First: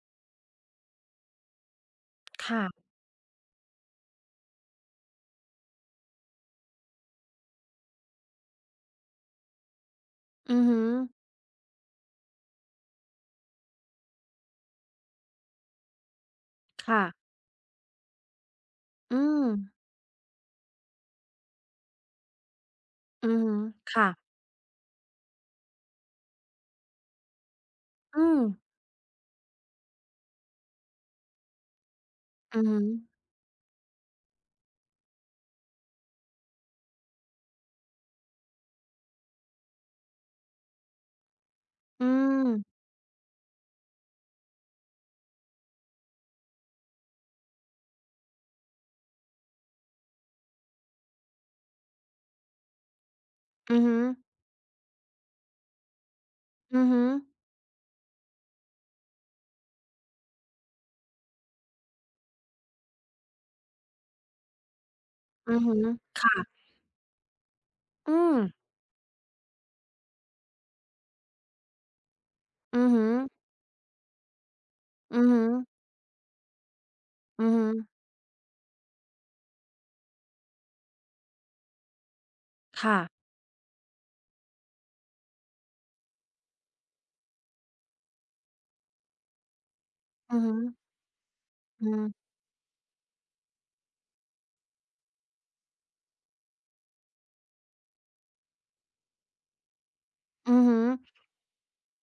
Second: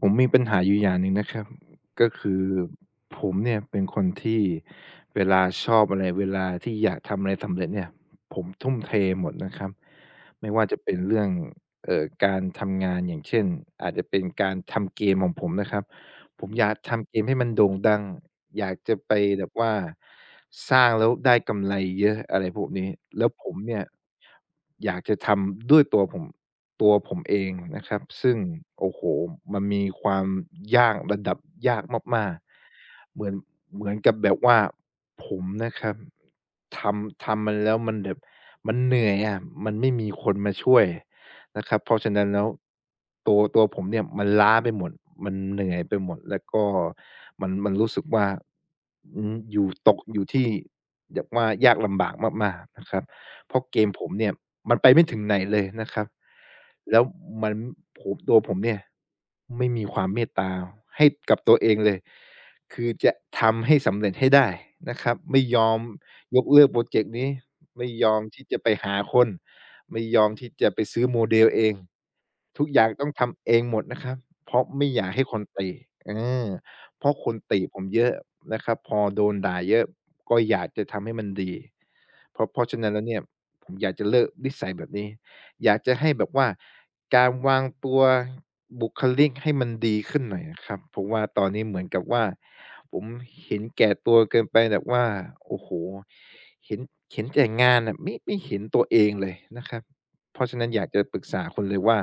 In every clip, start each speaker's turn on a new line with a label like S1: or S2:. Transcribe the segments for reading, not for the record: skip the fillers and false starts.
S1: ผมมีปัญหาอยู่อย่างหนึ่งนะครับก็คือ
S2: ค่ะ
S1: ผมเนี่ยเป็นคนที่เวลาชอบอะไรเวลาที่อยากทำอะไรสำเร็จเนี่ยผมทุ่มเทหมดนะครับไม่
S2: อือ
S1: ว่า
S2: ฮึ
S1: จะเป็นเรื่องการทำงานอย่างเช่นอาจจะเป็นการทำเกมของผมนะครับผมอยากทำเกม
S2: ค่ะ
S1: ให้มันโด่งดังอยากจะไป
S2: อืม
S1: แบบว่าสร้างแล้วได้กำไรเยอะอะไรพวกนี้
S2: อื
S1: แล้ว
S2: อ
S1: ผ
S2: ฮึ
S1: มเนี่ย
S2: ค่ะ
S1: อยากจะทำด้วยตัวผมเองนะครับ
S2: อื
S1: ซึ่ง
S2: ม
S1: โอ้โฮมันมีความยากระดับยากมาก
S2: อือหึอ
S1: ๆเหมือนเหมือนกับแบบว่าผมนะครับทำมันแล้วมันแบบมันเหนื่อยอะมันไม่มีคนมาช่วยนะครับเพราะ
S2: อื
S1: ฉะนั้นแล้ว
S2: ม
S1: ตัวผมเนี่ยมันล้าไปหมดมันเหนื่อยไปหมดแล้วก็มันรู้สึกว่าอืมอยู่ตกอยู่ที่แบบว่ายากลำบากมากๆนะครับ เพราะ
S2: อื
S1: เก
S2: อ
S1: ม
S2: หึอ
S1: ผมเนี่ยมันไปไม่ถึงไหนเลยนะครับ
S2: อือ
S1: แล้
S2: หึ
S1: ว
S2: อ
S1: มันตัวผมเนี่ยไม่มีความเมตตาให้กับตัวเองเลยคือจะทำให้สำเร็จให้ได้นะครับไม่
S2: อื
S1: ย
S2: อ
S1: อ
S2: ฮึ
S1: มยก
S2: ค่ะ
S1: เลิกพรอเจกต์นี้ไม่ย
S2: อื
S1: อม
S2: ม
S1: ที่จะไปหาคนไม่ยอมที่จะไปซื้อโมเดลเองทุกอ
S2: อื
S1: ย่า
S2: อ
S1: ง
S2: หึ
S1: ต้อง
S2: อ
S1: ทำเองหมดนะครับเพราะไม่อยาก
S2: อื
S1: ให้
S2: อ
S1: ค
S2: หึ
S1: นติ
S2: อ
S1: เออ เพราะคน
S2: อือ
S1: ติ
S2: ฮึ
S1: ผมเยอะนะครับพอโดนด่าเยอะก็อยากจะทำให้มันดีเพราะฉะนั้น
S2: ค่ะ
S1: แล้วเนี่ยผมอยากจะเลิกนิสัยแบบนี้อยากจะให้แบบว่าการวางตัวบุคลิกให้มันดีขึ้นห
S2: อื
S1: น่
S2: อ
S1: อย
S2: หึอ
S1: อะครับเพราะว่าตอนนี้เหมื
S2: อื
S1: อนกับว่า
S2: ม
S1: ผมเห็นแก่ตัวเกินไปแบบว่าโอ้โฮเห็นเห็นแต่งานน่ะไม่เห็นตัวเองเลยนะครับเพราะ
S2: อื
S1: ฉะ
S2: อ
S1: นั้น
S2: ฮึ
S1: อยากจะปรึกษาคุณเลยว่า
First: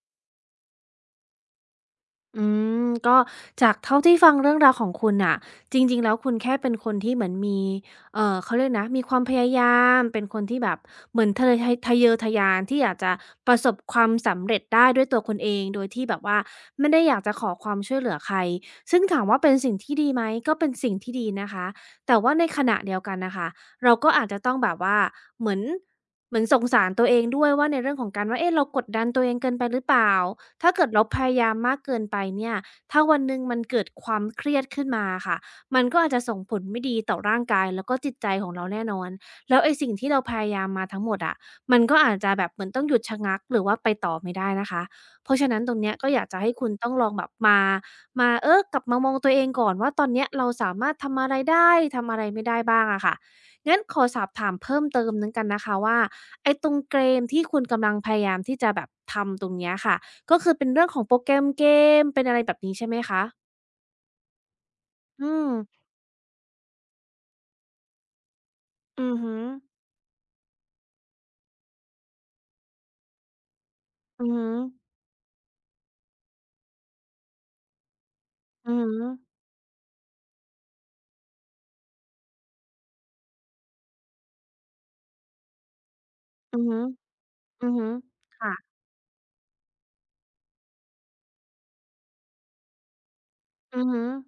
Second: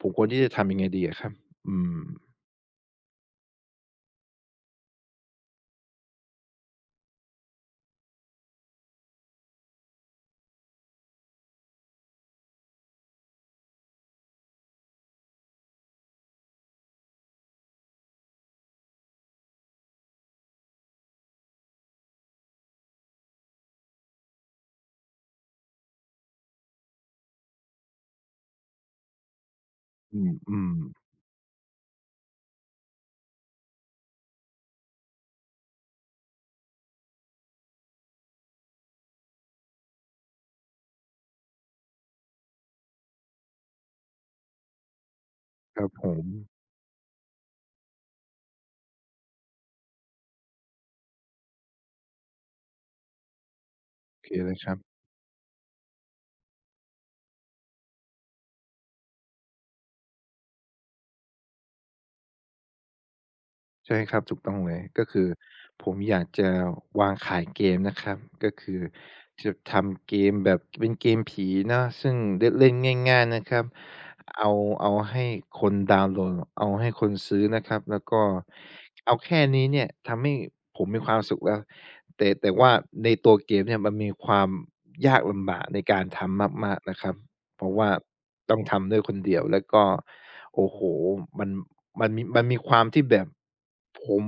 S1: ผมควรที่จะทำยังไงดีอะครับอืม
S2: อืมก็จากเท่าที่ฟังเรื่องราวของคุณน่ะจริงๆแล้วคุณแค่เป็นคนที่เหมือนมีเขาเรียกนะมีความพยายามเป็นคนที่แบบเหมือนทะเยอทะยานที่อยากจะประสบความสำเร็จได้ด้วยตัวคุณเองโดยที่แบบว่าไม่ได้อยากจะขอความช่วยเหลือใครซึ่งถามว่าเป็นสิ่งที่ดีไหมก็เป็นสิ่งที่ดีนะคะแต่ว่าในขณะเดียวกันน่ะค่ะ เราก็อาจจะต้องแบบว่าเหมือนสงสารตัวเองด้วยว่าในเรื่องของการว่าเอ๊ะเรากดดันตัวเองเกินไปหรือเปล่า
S1: อื
S2: ถ้า
S1: ม
S2: เกิดเรา
S1: ๆ
S2: พยายามมากเกินไปเนี่ยถ้าวันหนึ่งมันเกิดความเครียดขึ้นมาค่ะมันก็อาจจะส่งผลไม่ดีต่อร่างกายแล้วก็จิตใจของเราแน่นอนแล้วไอ้สิ่งที่เราพยายามมาทั้งหมดอะมันก็อาจจะแบบเหมือนต้องหยุดชะงักหรือว่าไปต่อไม่ได้นะคะเพราะฉะนั้นตร
S1: ค
S2: ง
S1: รั
S2: เนี้
S1: บ
S2: ย
S1: ผ
S2: ก็อยา
S1: ม
S2: กจะให้คุณต้องลองแบบมามาอกลับมามองตัวเองก่อนว่าตอนเนี้ยเราสามารถทำอะไรได้ทำอะไรไม่ได้บ้างอะค่ะ งั้นขอส
S1: โอ
S2: อบ
S1: เค
S2: ถา
S1: เล
S2: ม
S1: ยครับ
S2: เพิ่มเติมหนึ่งกันนะคะว่าไอ้ตรงเกมที่คุณกำลังพยายามที่จะแบบทำตรงเนี้ยค่ะก็คือเป็นเรื่องของโปรแกรมเกมเป็นอะไรแบบนี้ใช่ไหมคะ
S1: ใช่ครับถูกต้องเลยก็คือ
S2: อืม
S1: ผมอยากจะวางขายเกมนะครับก็คือ
S2: อือฮึ
S1: จะทำเกมแบบเป็นเกมผีเนาะซึ่งเล่นเล่นง่ายๆนะครับ
S2: อือฮึ
S1: เอาเอาให้คนดาวน์โหลดเอาให้คนซื้อนะครับแล้วก็
S2: อือฮึ
S1: เอาแค่นี้เนี่ยทำให้ผมมีความสุขแล้วแต่ว่าในตัวเกมเนี่ยมันมีความยากลำบากในการทำ
S2: อือ
S1: มา
S2: ฮึ
S1: กๆนะครับเพ
S2: อือ
S1: ราะ
S2: ฮึ
S1: ว่า
S2: ค่ะ
S1: ต้องทำด้วยคนเดียวแล้วก็โอ้โฮมัน มันมีความที่แบบ
S2: อือฮึ
S1: ผม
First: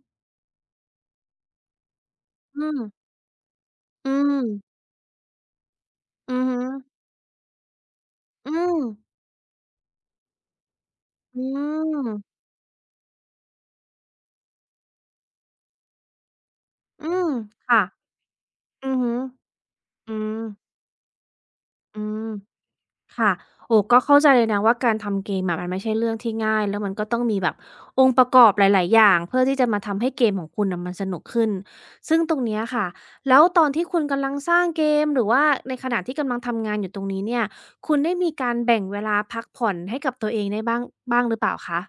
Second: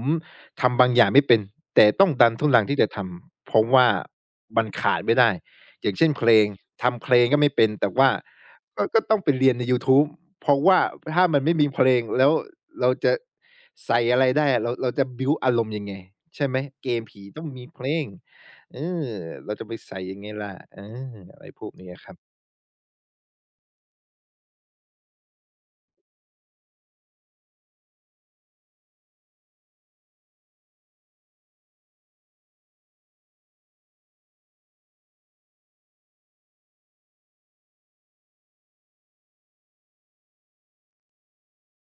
S1: ทำบางอย่างไม่เป็นแต่ต้องดันทุ
S2: อื
S1: รัง
S2: ม
S1: ที่จะทำเพราะว่า
S2: อื
S1: มัน
S2: ม
S1: ขาดไม่ได้อย่างเช่นเพล
S2: อือ
S1: ง
S2: ฮึ
S1: ทำเพลงก็ไม่เป็นแต่ว่า
S2: อืม
S1: ก็ต้องไปเรียนในยูทูบเพราะว่าถ้า
S2: อื
S1: มันไม่มีเพลงแล้ว
S2: ม
S1: เราจะใส่อะไรได้เราจะบิลด์อารมณ์ยังไงใช่ไหมเกม
S2: อื
S1: ผี
S2: ม
S1: ต้องมีเพ
S2: ค่ะ
S1: ลงเอ
S2: อือ
S1: อ
S2: ฮึ
S1: เราจะไปใส่
S2: อื
S1: ยังไง
S2: ม
S1: ล่ะอะไรพวกเนี้ย
S2: อื
S1: ครั
S2: ม
S1: บ
S2: ค่ะ โอ้ก็เข้าใจเลยนะว่าการทำเกมอะมันไม่ใช่เรื่องที่ง่ายแล้วมันก็ต้องมีแบบองค์ประกอบหลายๆ อย่างเพื่อที่จะมาทำให้เกมของคุณน่ะมันสนุกขึ้น ซึ่งตรงเนี้ยค่ะแล้วตอนที่คุณกำลังสร้างเกมหรือว่าในขณะที่กำลังทำงานอยู่ตรงนี้เนี่ยคุณได้มีการแบ่งเวลาพักผ่อนให้กับตัวเองได้บ้างหรือเปล่าคะ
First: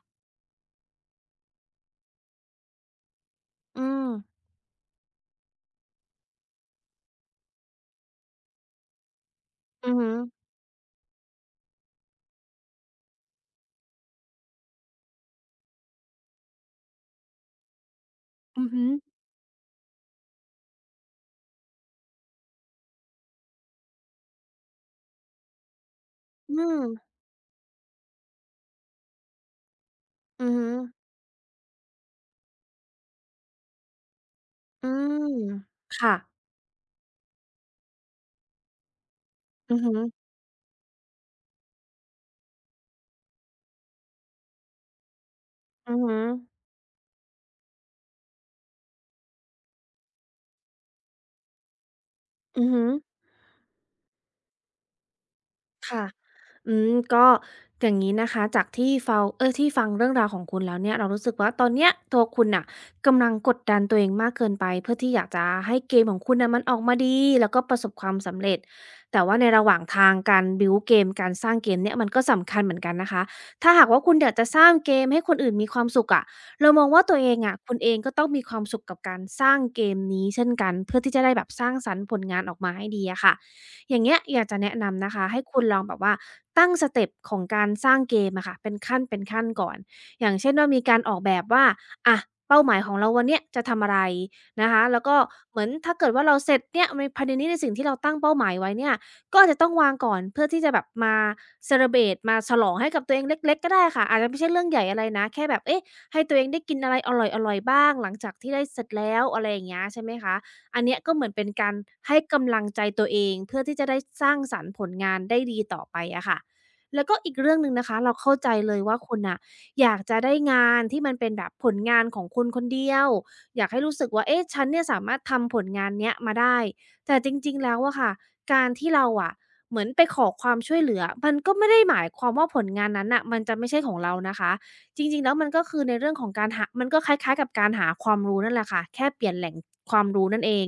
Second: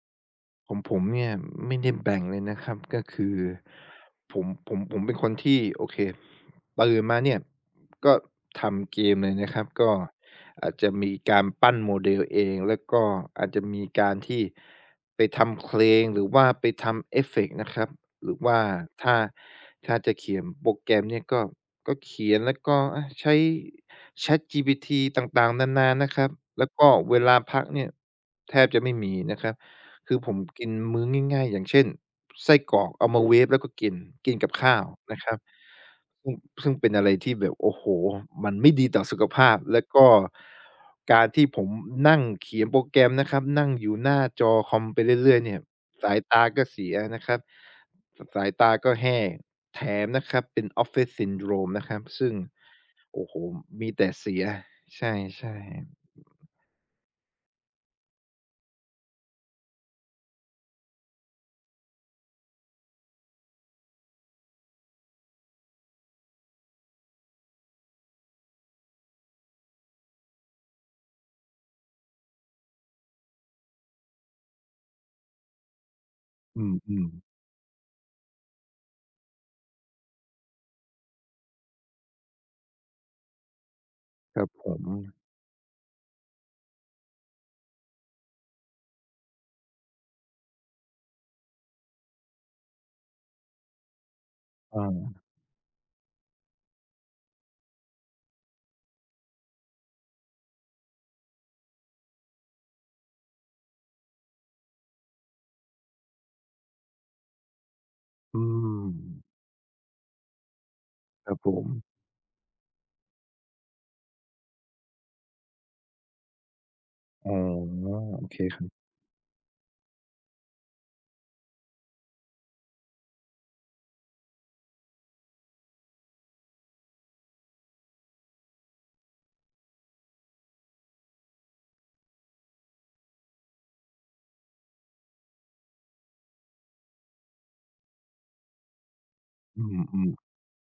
S1: ของผมเนี่ยไม่ได้แบ่งเลยนะครับก็คือ
S2: อืม
S1: ผมเป็นคนที่โอเคตื่นมาเนี่ยก็ทำเกมเลยนะครับ
S2: อื
S1: ก็
S2: อฮึ
S1: อาจจะมีการปั้น model เองแล้วก็อาจจะมีการที่ไปทำเพลงหรือว่าไปทำเอฟเฟกต์นะครับหรือว่า
S2: อือฮึ
S1: ถ้าถ้าจะเขียนโปรแกรมเนี่ยก็ก็เขียนแล้วก็อาใช้ ChatGPT ต่างๆนานานะครับ
S2: อื
S1: แล้ว
S2: ม
S1: ก็เวลาพักเนี่ยแทบจะไม่มีนะครับ คือผม
S2: อือฮึ
S1: กินมื้อง่ายๆอย่างเช่นไส้กรอกเอามาเวฟแล้วก็กินกินกับข้า
S2: อื
S1: ว
S2: ม
S1: นะครับ
S2: ค่ะ
S1: ซึ่งซึ่งเป็นอะไรที่แบบโอ้โฮมันไม่ดีต่อสุขภาพ
S2: อือ
S1: แล้ว
S2: ฮึ
S1: ก็การที่ผมนั่งเขียนโปรแกรมนะครับนั่งอยู่หน้าจอคอมไปเรื่อยๆเนี่ย
S2: อือฮึ
S1: สายตาก็เสียนะครับสสายตาก็แห้งแถมนะครับเป็น Office Syndrome นะครับซึ่ง
S2: อือฮึ
S1: โอ้โฮมีแต่เสียใช่
S2: ค่ะ
S1: ๆ
S2: อืมก็อย่างงี้นะคะ จากที่เฟงเออที่ฟังเรื่องราวของคุณแล้วเนี่ย เรารู้สึกว่าตอนเนี้ยตัวคุณน่ะกำลังกดดันตัวเองมากเกินไปเพื่อที่อยากจะให้เกมของคุณน่ะมันออกมาดีแล้วก็ประสบความสำเร็จ แต่ว่าในระหว่างทางการ build เกมการสร้างเกมเนี่ยมันก็สำคัญเหมือนกันนะคะ ถ้าหากว่าคุณอยากจะสร้างเกมให้คนอื่นมีความสุขอะ
S1: อื
S2: เรามองว่าตัวเอง
S1: ม
S2: อะคุณเองก็ต้องมีความสุขกับการสร้างเกมนี้เช่นกันเพื่อที่จะได้แบบสร้างสรรค์ผลงานออกมาให้ดีอะค่ะ อย่างเงี้ย
S1: ๆค
S2: อยา
S1: รั
S2: ก
S1: บ
S2: จะ
S1: ผ
S2: แนะ
S1: ม
S2: นำนะคะให้คุณลองแบบว่าตั้งสเต็ปของการสร้างเกมอะค่ะเป็นขั้นเป็นขั้นก่อนอย่างเช่นว่ามีการออกแบบว่าอะเป้าหมายของเราวันเนี้ยจะทำอะไรนะคะ
S1: อา
S2: แล้วก็เหมือนถ้าเกิดว่าเราเสร็จเนี่ยในภายในนี้ในสิ่งที่เราตั้งเป้าหมายไว้เนี่ยก็อาจจะต้องวางก่อนเพื่อที่จะแบบมา celebrate มาฉลองให้กับตัวเองเล็กๆก็ได้ค่ะอาจจะไม่ใช่เรื่องใหญ่อะไรนะแค่แบบเอ๊ะให้ตัวเองได้กินอะไรอร่อยๆบ้างหลังจาก
S1: อื
S2: ที่ได้เสร็
S1: ม
S2: จแล้วอะไรอย่างเงี้ยใช่ไหมคะ อันเนี้ยก็เหมื
S1: ค
S2: อน
S1: รับ
S2: เป็น
S1: ผม
S2: การให้กำลังใจตัวเองเพื่อที่จะได้สร้างสรรค์ผลงานได้ดีต่อไปอะค่ะแล้วก็
S1: อ๋
S2: อี
S1: อ
S2: กเรื่องหนึ่งนะคะเรา
S1: โอ
S2: เข้า
S1: เค
S2: ใจ
S1: ครับ
S2: เลยว่าคุณน่ะอยากจะได้งานที่มันเป็นแบบผลงานของคุณคนเดียวอยากให้รู้สึกว่าเอ๊ะฉันเนี่ยสามารถทำผลงานเนี้ยมาได้แต่จริงๆแล้วอะค่ะการที่เราอะเหมือนไปขอความช่วยเหลือมันก็ไม่ได้หมายความว่าผลงานนั้นน่ะมันจะไม่ใช่ของเรานะคะ จริงๆแล้วมันก็คือในเรื่องของการหามันก็คล้ายๆกับการหาความรู้นั่นแหละค่ะแค่เปลี่ยนแหล่ง
S1: อื
S2: ความ
S1: ม
S2: รู้นั่นเอง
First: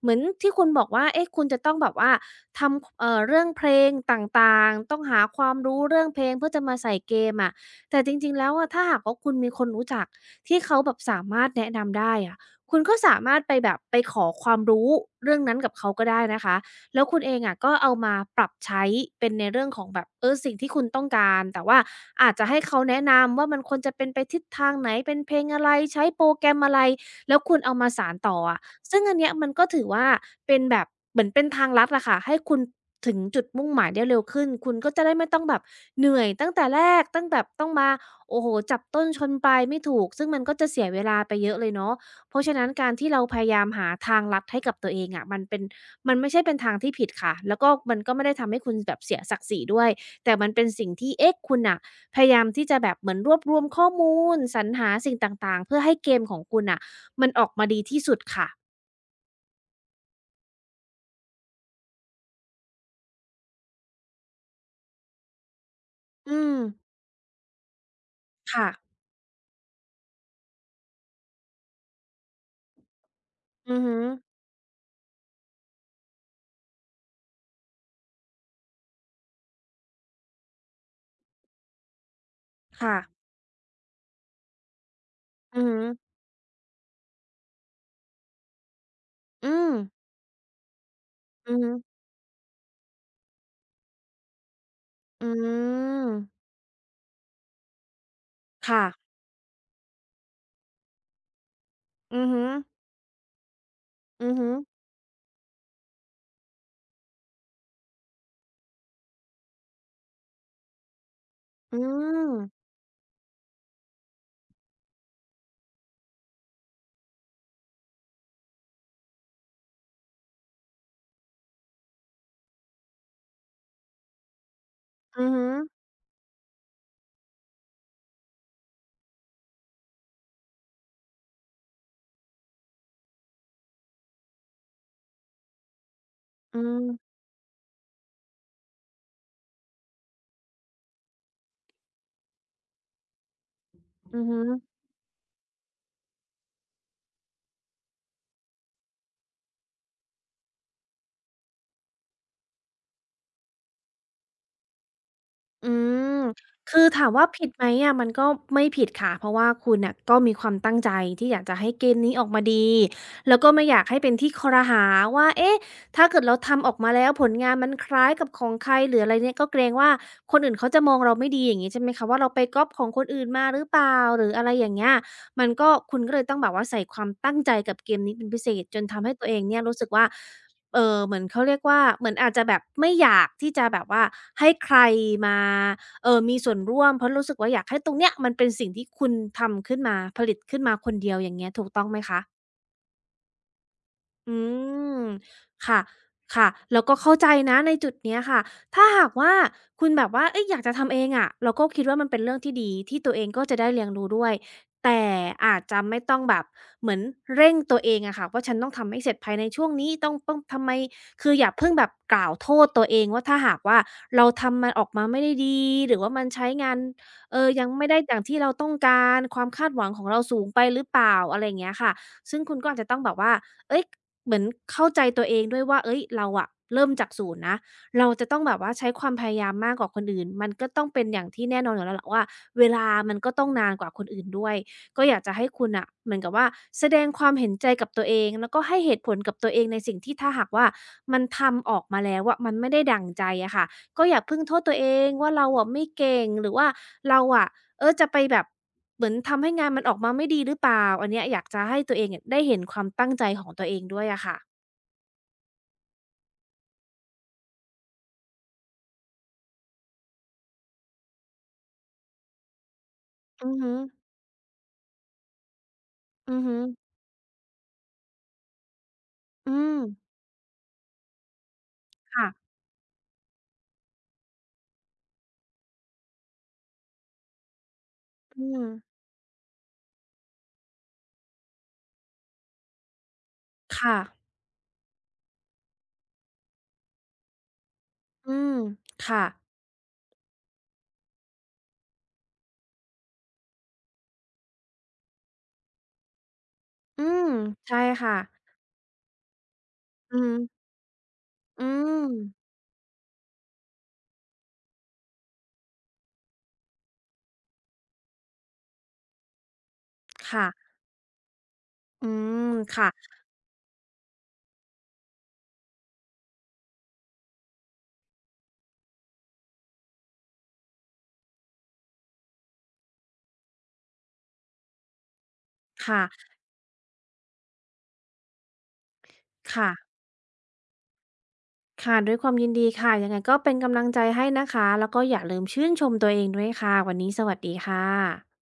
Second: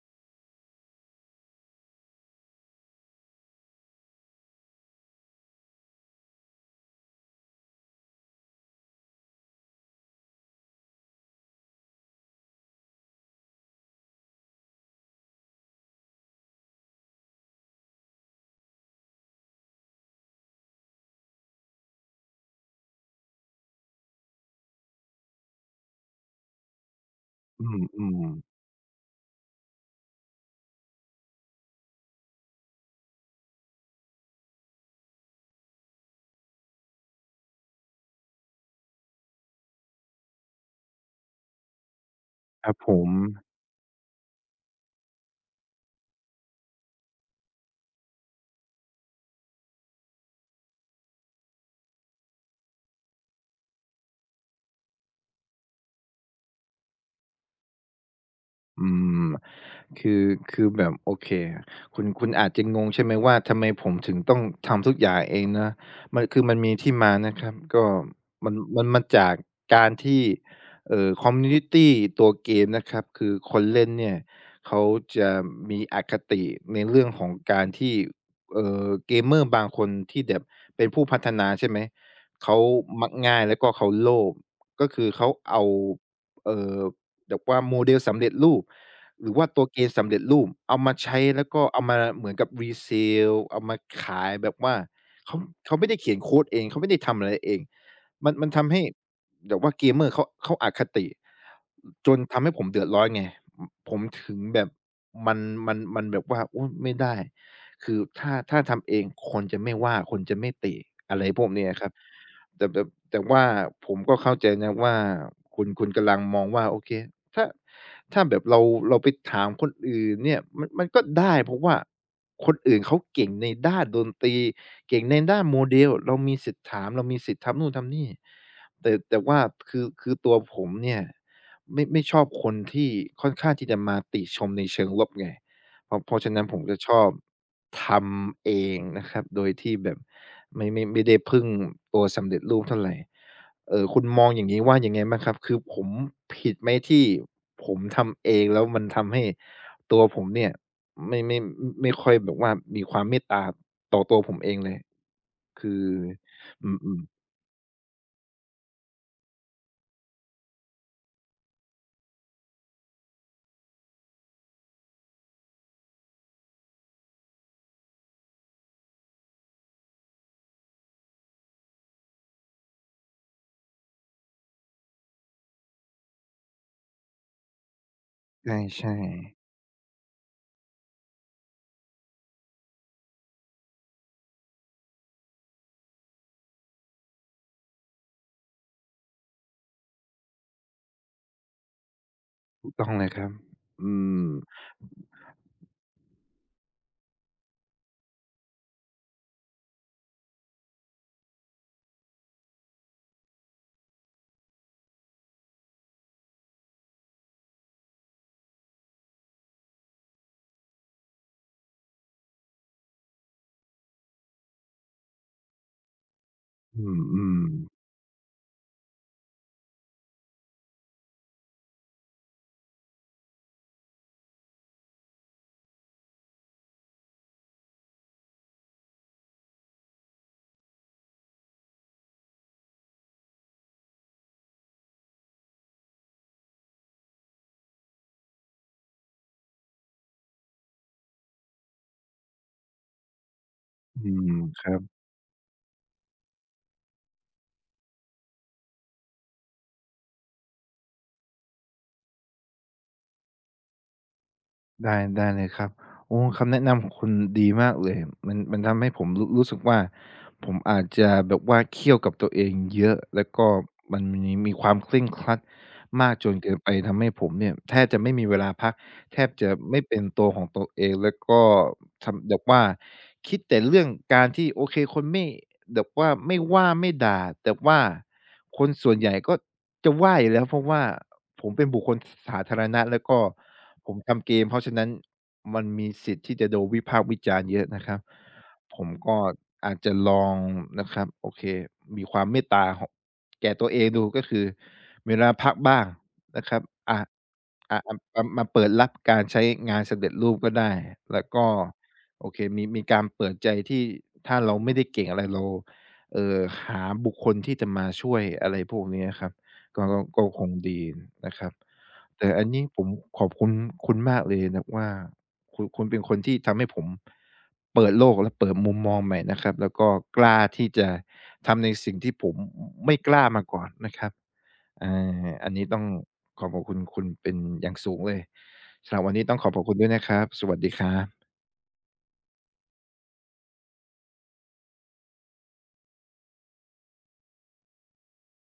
S2: เหมือนที่คุณบอกว่าเอ๊ะคุณจะต้องแบบว่าทำเรื่องเพลงต่างๆ ต้องหาความรู้เรื่องเพลงเพื่อจะมาใส่เกมอะแต่จริงๆแล้วอะถ้าหากว่าคุณมีคนรู้จักที่เขาแบบสามารถแนะนำได้อะคุณก็สามารถไปแบบไปขอความรู้เรื่องนั้นกับเขาก็ได้นะคะ แล้วคุณเองอะก็เอามาปรับใช้เป็นในเรื่องของแบบสิ่งที่คุณต้องการแต่ว่าอาจจะให้เขาแนะนำว่ามันควรจะเป็นไปทิศทางไหนเป็นเพลงอะไรใช้โปรแกรมอะไรแล้วคุณ
S1: ๆอ
S2: เอามา
S1: ื
S2: สาน
S1: ม
S2: ต่อ
S1: ๆ
S2: อะซึ่งอันเนี้ยมันก็ถือว่าเป็นแบบเหมือนเป็นทางลัดละค่ะให้คุณถึงจุดมุ่งหมายได้เร็วขึ้นคุณก็จะได้ไม่ต้องแบบเหนื่อยตั้งแต่แรกตั้งแบบต้องมาโอ้โหจับต้นชนปลายไม่ถูกซึ่งมันก็จะเสียเวลาไปเยอะเลยเนาะเพราะฉะนั้
S1: ค
S2: น
S1: รับ
S2: กา
S1: ผ
S2: รที่
S1: ม
S2: เราพยายามหาทางลัดให้กับตัวเองอะะมันเป็น มันไม่ใช่เป็นทางที่ผิดค่ะ แล้วก็มันก็ไม่ได้ทำให้คุณแบบเสียศักดิ์ศรีด้วย แต่มันเป็นสิ่งที่เอ๊ะคุณน่ะพยายามที่จะแบบเหมือนรวบรวมข้อมูลสรรหาสิ่งต่างๆเพื่อให้เกมของคุณน่ะมันออกมาดีที่สุดค่ะ
S1: อืมคือคือแบบโอเคคุณคุณอาจจะงงใช่ไหมว่าทำไมผมถึงต้องทำทุกอย่างเองนะมัน
S2: อื
S1: คือมั
S2: ม
S1: นมีที่มานะครับก็มัน
S2: ค่ะ
S1: มันมาจากการที่คอมมิวนิตีตัวเกมนะครับคือคน
S2: อือ
S1: เล่น
S2: ฮึ
S1: เนี่ยเขาจะมีอคติในเรื่องของการที่gamer บางคนที่แบบเป็นผู้พัฒนาใช่ไหมเขา
S2: ค่ะ
S1: มักง่ายแล้วก็เขาโลภก็คือเขา
S2: อื
S1: เอา
S2: อฮึ
S1: เอ่อ แบบว่าโมเดลสำเร็จรูปหรือว่า
S2: อื
S1: ตัว
S2: ม
S1: เกมสำเร็จรูปเอามาใช้แล้ว
S2: อือ
S1: ก็
S2: ฮึ
S1: เอามาเหมือนกับ resale เอามาขายแบบว่า
S2: อื
S1: เขาเขาไม่ได้
S2: ม
S1: เขียนโคดเองเขาไม่ได้ทำอะไรเองมันทำให้
S2: ค่ะ
S1: แบบว่าเกมเมอร์เขาอคติจน
S2: อือฮึ
S1: ทำให้ผมเดือดร้อนไงมผม
S2: อือ
S1: ถึง
S2: ฮึ
S1: แบบมันมันแบบว่าโอ๊ยไม่ได้คือถ้าทำเองคนจะไม่ว่าคนจะไม่ติอะไรพวกเนี้ย
S2: อื
S1: ครับ
S2: ม
S1: แต่แบบแต่ว่าผมก็เข้าใจนะว่าคุณกำลังมองว่าโอเคถ้าถ้าแบบเราไปถามคนอื่นเนี่ยมันก็ได้เพราะว่าคนอื่นเขาเก่งในด้านดนตรีเก่งใน
S2: อือ
S1: ด้า
S2: ฮึ
S1: น Model เรามีสิทธิ์ถามเรามีสิทธิ์ทำนู่นทำนี่แต่ว่าคือตัวผมเนี่ยไม่ชอบคนที่ค่อนข้างที่จะมาติชมในเชิงลบไงเพราะฉะนั้นผ
S2: อื
S1: มจะชอบ
S2: ม
S1: ทำเองนะครับโดยที่แบบ ไม่ได้พึ่งตัวสำเร็จรูปเท่าไรคุณ
S2: อื
S1: ม
S2: อ
S1: อง
S2: ฮึ
S1: อย่างงี้ว่ายังไงบ้างครับคือผมผิดไหมที่ผมทำเองแล้วมันทำให้ตัวผมเนี่ยไม่ไม่ไม่ค่อยแบบว่ามีความเมตตาต่อตัวผมเองเลย
S2: อื
S1: คือ
S2: ม
S1: อ
S2: คือ
S1: ืม
S2: ถามว่าผิดไหมอะมันก็ไม่ผิดค่ะเพราะว่าคุณน่ะก็มีความตั้งใจที่อยากจะให้เกมนี้ออกมาดีแล้วก็ไม่อยากให้เป็นที่ครหาว่าเอ๊ะถ้าเกิดเราทำออกมาแล้วผลงานมันคล้ายกับของใครหรืออะไรเนี่ยก็เกรงว่าคนอื่นเขาจะมองเราไม่ดีอย่างงี้ใช่ไหมคะว่าเราไปก๊อบของคนอื่นมาหรือเปล่าหรืออะไรอย่างเงี้ยมันก็คุณก็เลยต้องแบบว่าใส่ความตั้งใจกับเกมนี้เป็นพิเศษจ
S1: ๆ
S2: น
S1: ใช่
S2: ทำให้ตัวเองเนี่ยรู้สึกว่า เออเหมือนเขาเรียกว่าเหมือนอาจจะแบบไม่อยากที่จะแบบว่าให้ใครมามีส่วนร่วมเพราะรู้สึกว่าอยากให้ตรงเนี้ยมันเป็นสิ่งที่คุณทำขึ้นมาผลิตขึ้นมาคนเดียวอย่างเงี้ยถูกต้องไหมคะ
S1: ๆถูกต้องเลยครับอืม
S2: อืมค่ะค่ะแล้วก็เข้าใจนะในจุดเนี้ยค่ะถ้าหากว่าคุณแบบว่าเอ๊ยอยากจะทำเองอะเราก็คิดว่ามันเป็นเรื่องที่ดีที่ตัวเองก็จะได้เรียนรู้ด้วยแต่อาจจะไม่ต้องแบบเหมือนเร่งตัวเองอะค่ะว่าฉันต้องทำให้เสร็จภายในช่วงนี้ต้องทำไมคืออย่าเพิ่งแบบกล่าวโทษตัวเองว่าถ้าหากว่าเราทำมันออกมาไม่ได้ดีหรือว่ามันใช้งาน
S1: อืม
S2: ยัง
S1: ๆ
S2: ไม่ได้ดั่งที่เราต้องการความคาดหวังของเราสูงไปหรือเปล่าอะไรอย่างเงี้ยค่ะซึ่งคุณก็อาจจะต้องแบบว่าเอ๊ย เหมือนเข้าใจตัวเองด้วยว่าเอ้ยเราอะเริ่มจาก0นย์นะเราจะต้องแบบว่าใช้ความพยายามมากกว่าคนอื่น มันก็ต้องเป็นอย่างที่แน่นอนอยู่แล้วแหละว่า เวลามันก็ต้องนานกว่าคนอื่นด้วยก็อยากจะให้คุณน่ะเหมือนกับว่าแสดงความเห็นใจกับตัวเองแล้วก็ให้เหตุผลกับตัวเองในสิ่งที่ถ้าหากว่ามันทำออกมาแล้วอะมันไม่ได้ดั่งใจอะค่ะก็
S1: อื
S2: อย่า
S1: ม
S2: เพิ่งโทษ
S1: ค
S2: ตั
S1: รั
S2: ว
S1: บ
S2: เองว่าเราอะไม่เก่งหรือว่าเราอะ เออจะไปแบบเหมือนทำให้งานมันออกมาไม่ดีหรือเปล่าอันเนี้ยอยากจะให้ตัวเองเนี่ยได้เห็นความตั้งใจของตัวเองด้วยอะค่ะ
S1: ได้ได้เลยครับโอ้คำแนะนำของคุณดีมากเลย มันทำให้ผมรู้สึกว่าผมอาจจะแบบว่าเคี่ยวกับตัวเองเยอะแล้วก็
S2: อือฮึ
S1: มันมีความเคร่งครัดมากจน
S2: อือ
S1: เกิ
S2: ฮึ
S1: นไปทำให้ผมเนี่ยแทบจะไม่มีเวลาพักแทบจะ
S2: อืม
S1: ไม่เป็นตัวของตัวเองแล้วก็
S2: ค่ะ
S1: ทำแบบว่าคิดแต่เรื่องการที่โอเคคนไม่แบบว่าไม่ว่าไม่ด่าแต่ว่า
S2: อื
S1: ค
S2: ม
S1: นส่วนใหญ่ก็จะว่าอยู่แล้วเพราะว่าผมเป็นบุคคลสสาธารณะแล้วก็ ผ
S2: ค่ะ
S1: มทำเกมเพราะฉะนั้นมันมีสิทธิ์ที่จะโดนวิพากษ์วิจารณ์เยอะนะครับ
S2: อืม
S1: ผมก็
S2: ค่ะ
S1: อาจจะลองนะครับโอเคมีความเมตตาของแก่ตัวเองดูก็คือมีเวลาพักบ้างนะครับอา
S2: อืมใช่
S1: อา
S2: ค่ะ
S1: มาเปิดรับการใช้งานสำเร็จ
S2: อื
S1: รูปก็
S2: ม
S1: ได้แล้วก็
S2: อืม
S1: โอเคมีการเปิดใจที่ถ้าเราไม่ได้เก่งอะไรเราเอ่อหาบุคคลที่จะมาช่วยอะไรพวกเนี้ยครับก็ค
S2: ค่ะ
S1: งดีนะครับ
S2: อื
S1: แต่
S2: ม
S1: อันนี้ผ
S2: ค่ะ
S1: มขอบคุณมากเลยนะว่าคุณเป็นคนที่ทำให้ผมเปิดโลกและเปิดมุมมองใหม่นะครับแล้วก็กล้าที่จะทำในสิ่งที่ผมไม่กล้ามาก่อนนะครับอาอันนี้ต้อง
S2: ค่ะ
S1: ขอขอบคุณคุณเป็นอย่างสูงเลยสำหรับวันนี้ต้องขอขอบคุณด้ว
S2: ค่ะ
S1: ยนะครับสวัสดีครับ
S2: ค่ะด้วยความยินดีค่ะยังไงก็เป็นกำลังใจให้นะคะแล้วก็อย่าลืมชื่นชมตัวเองด้วยค่ะวันนี้สวัสดีค่ะ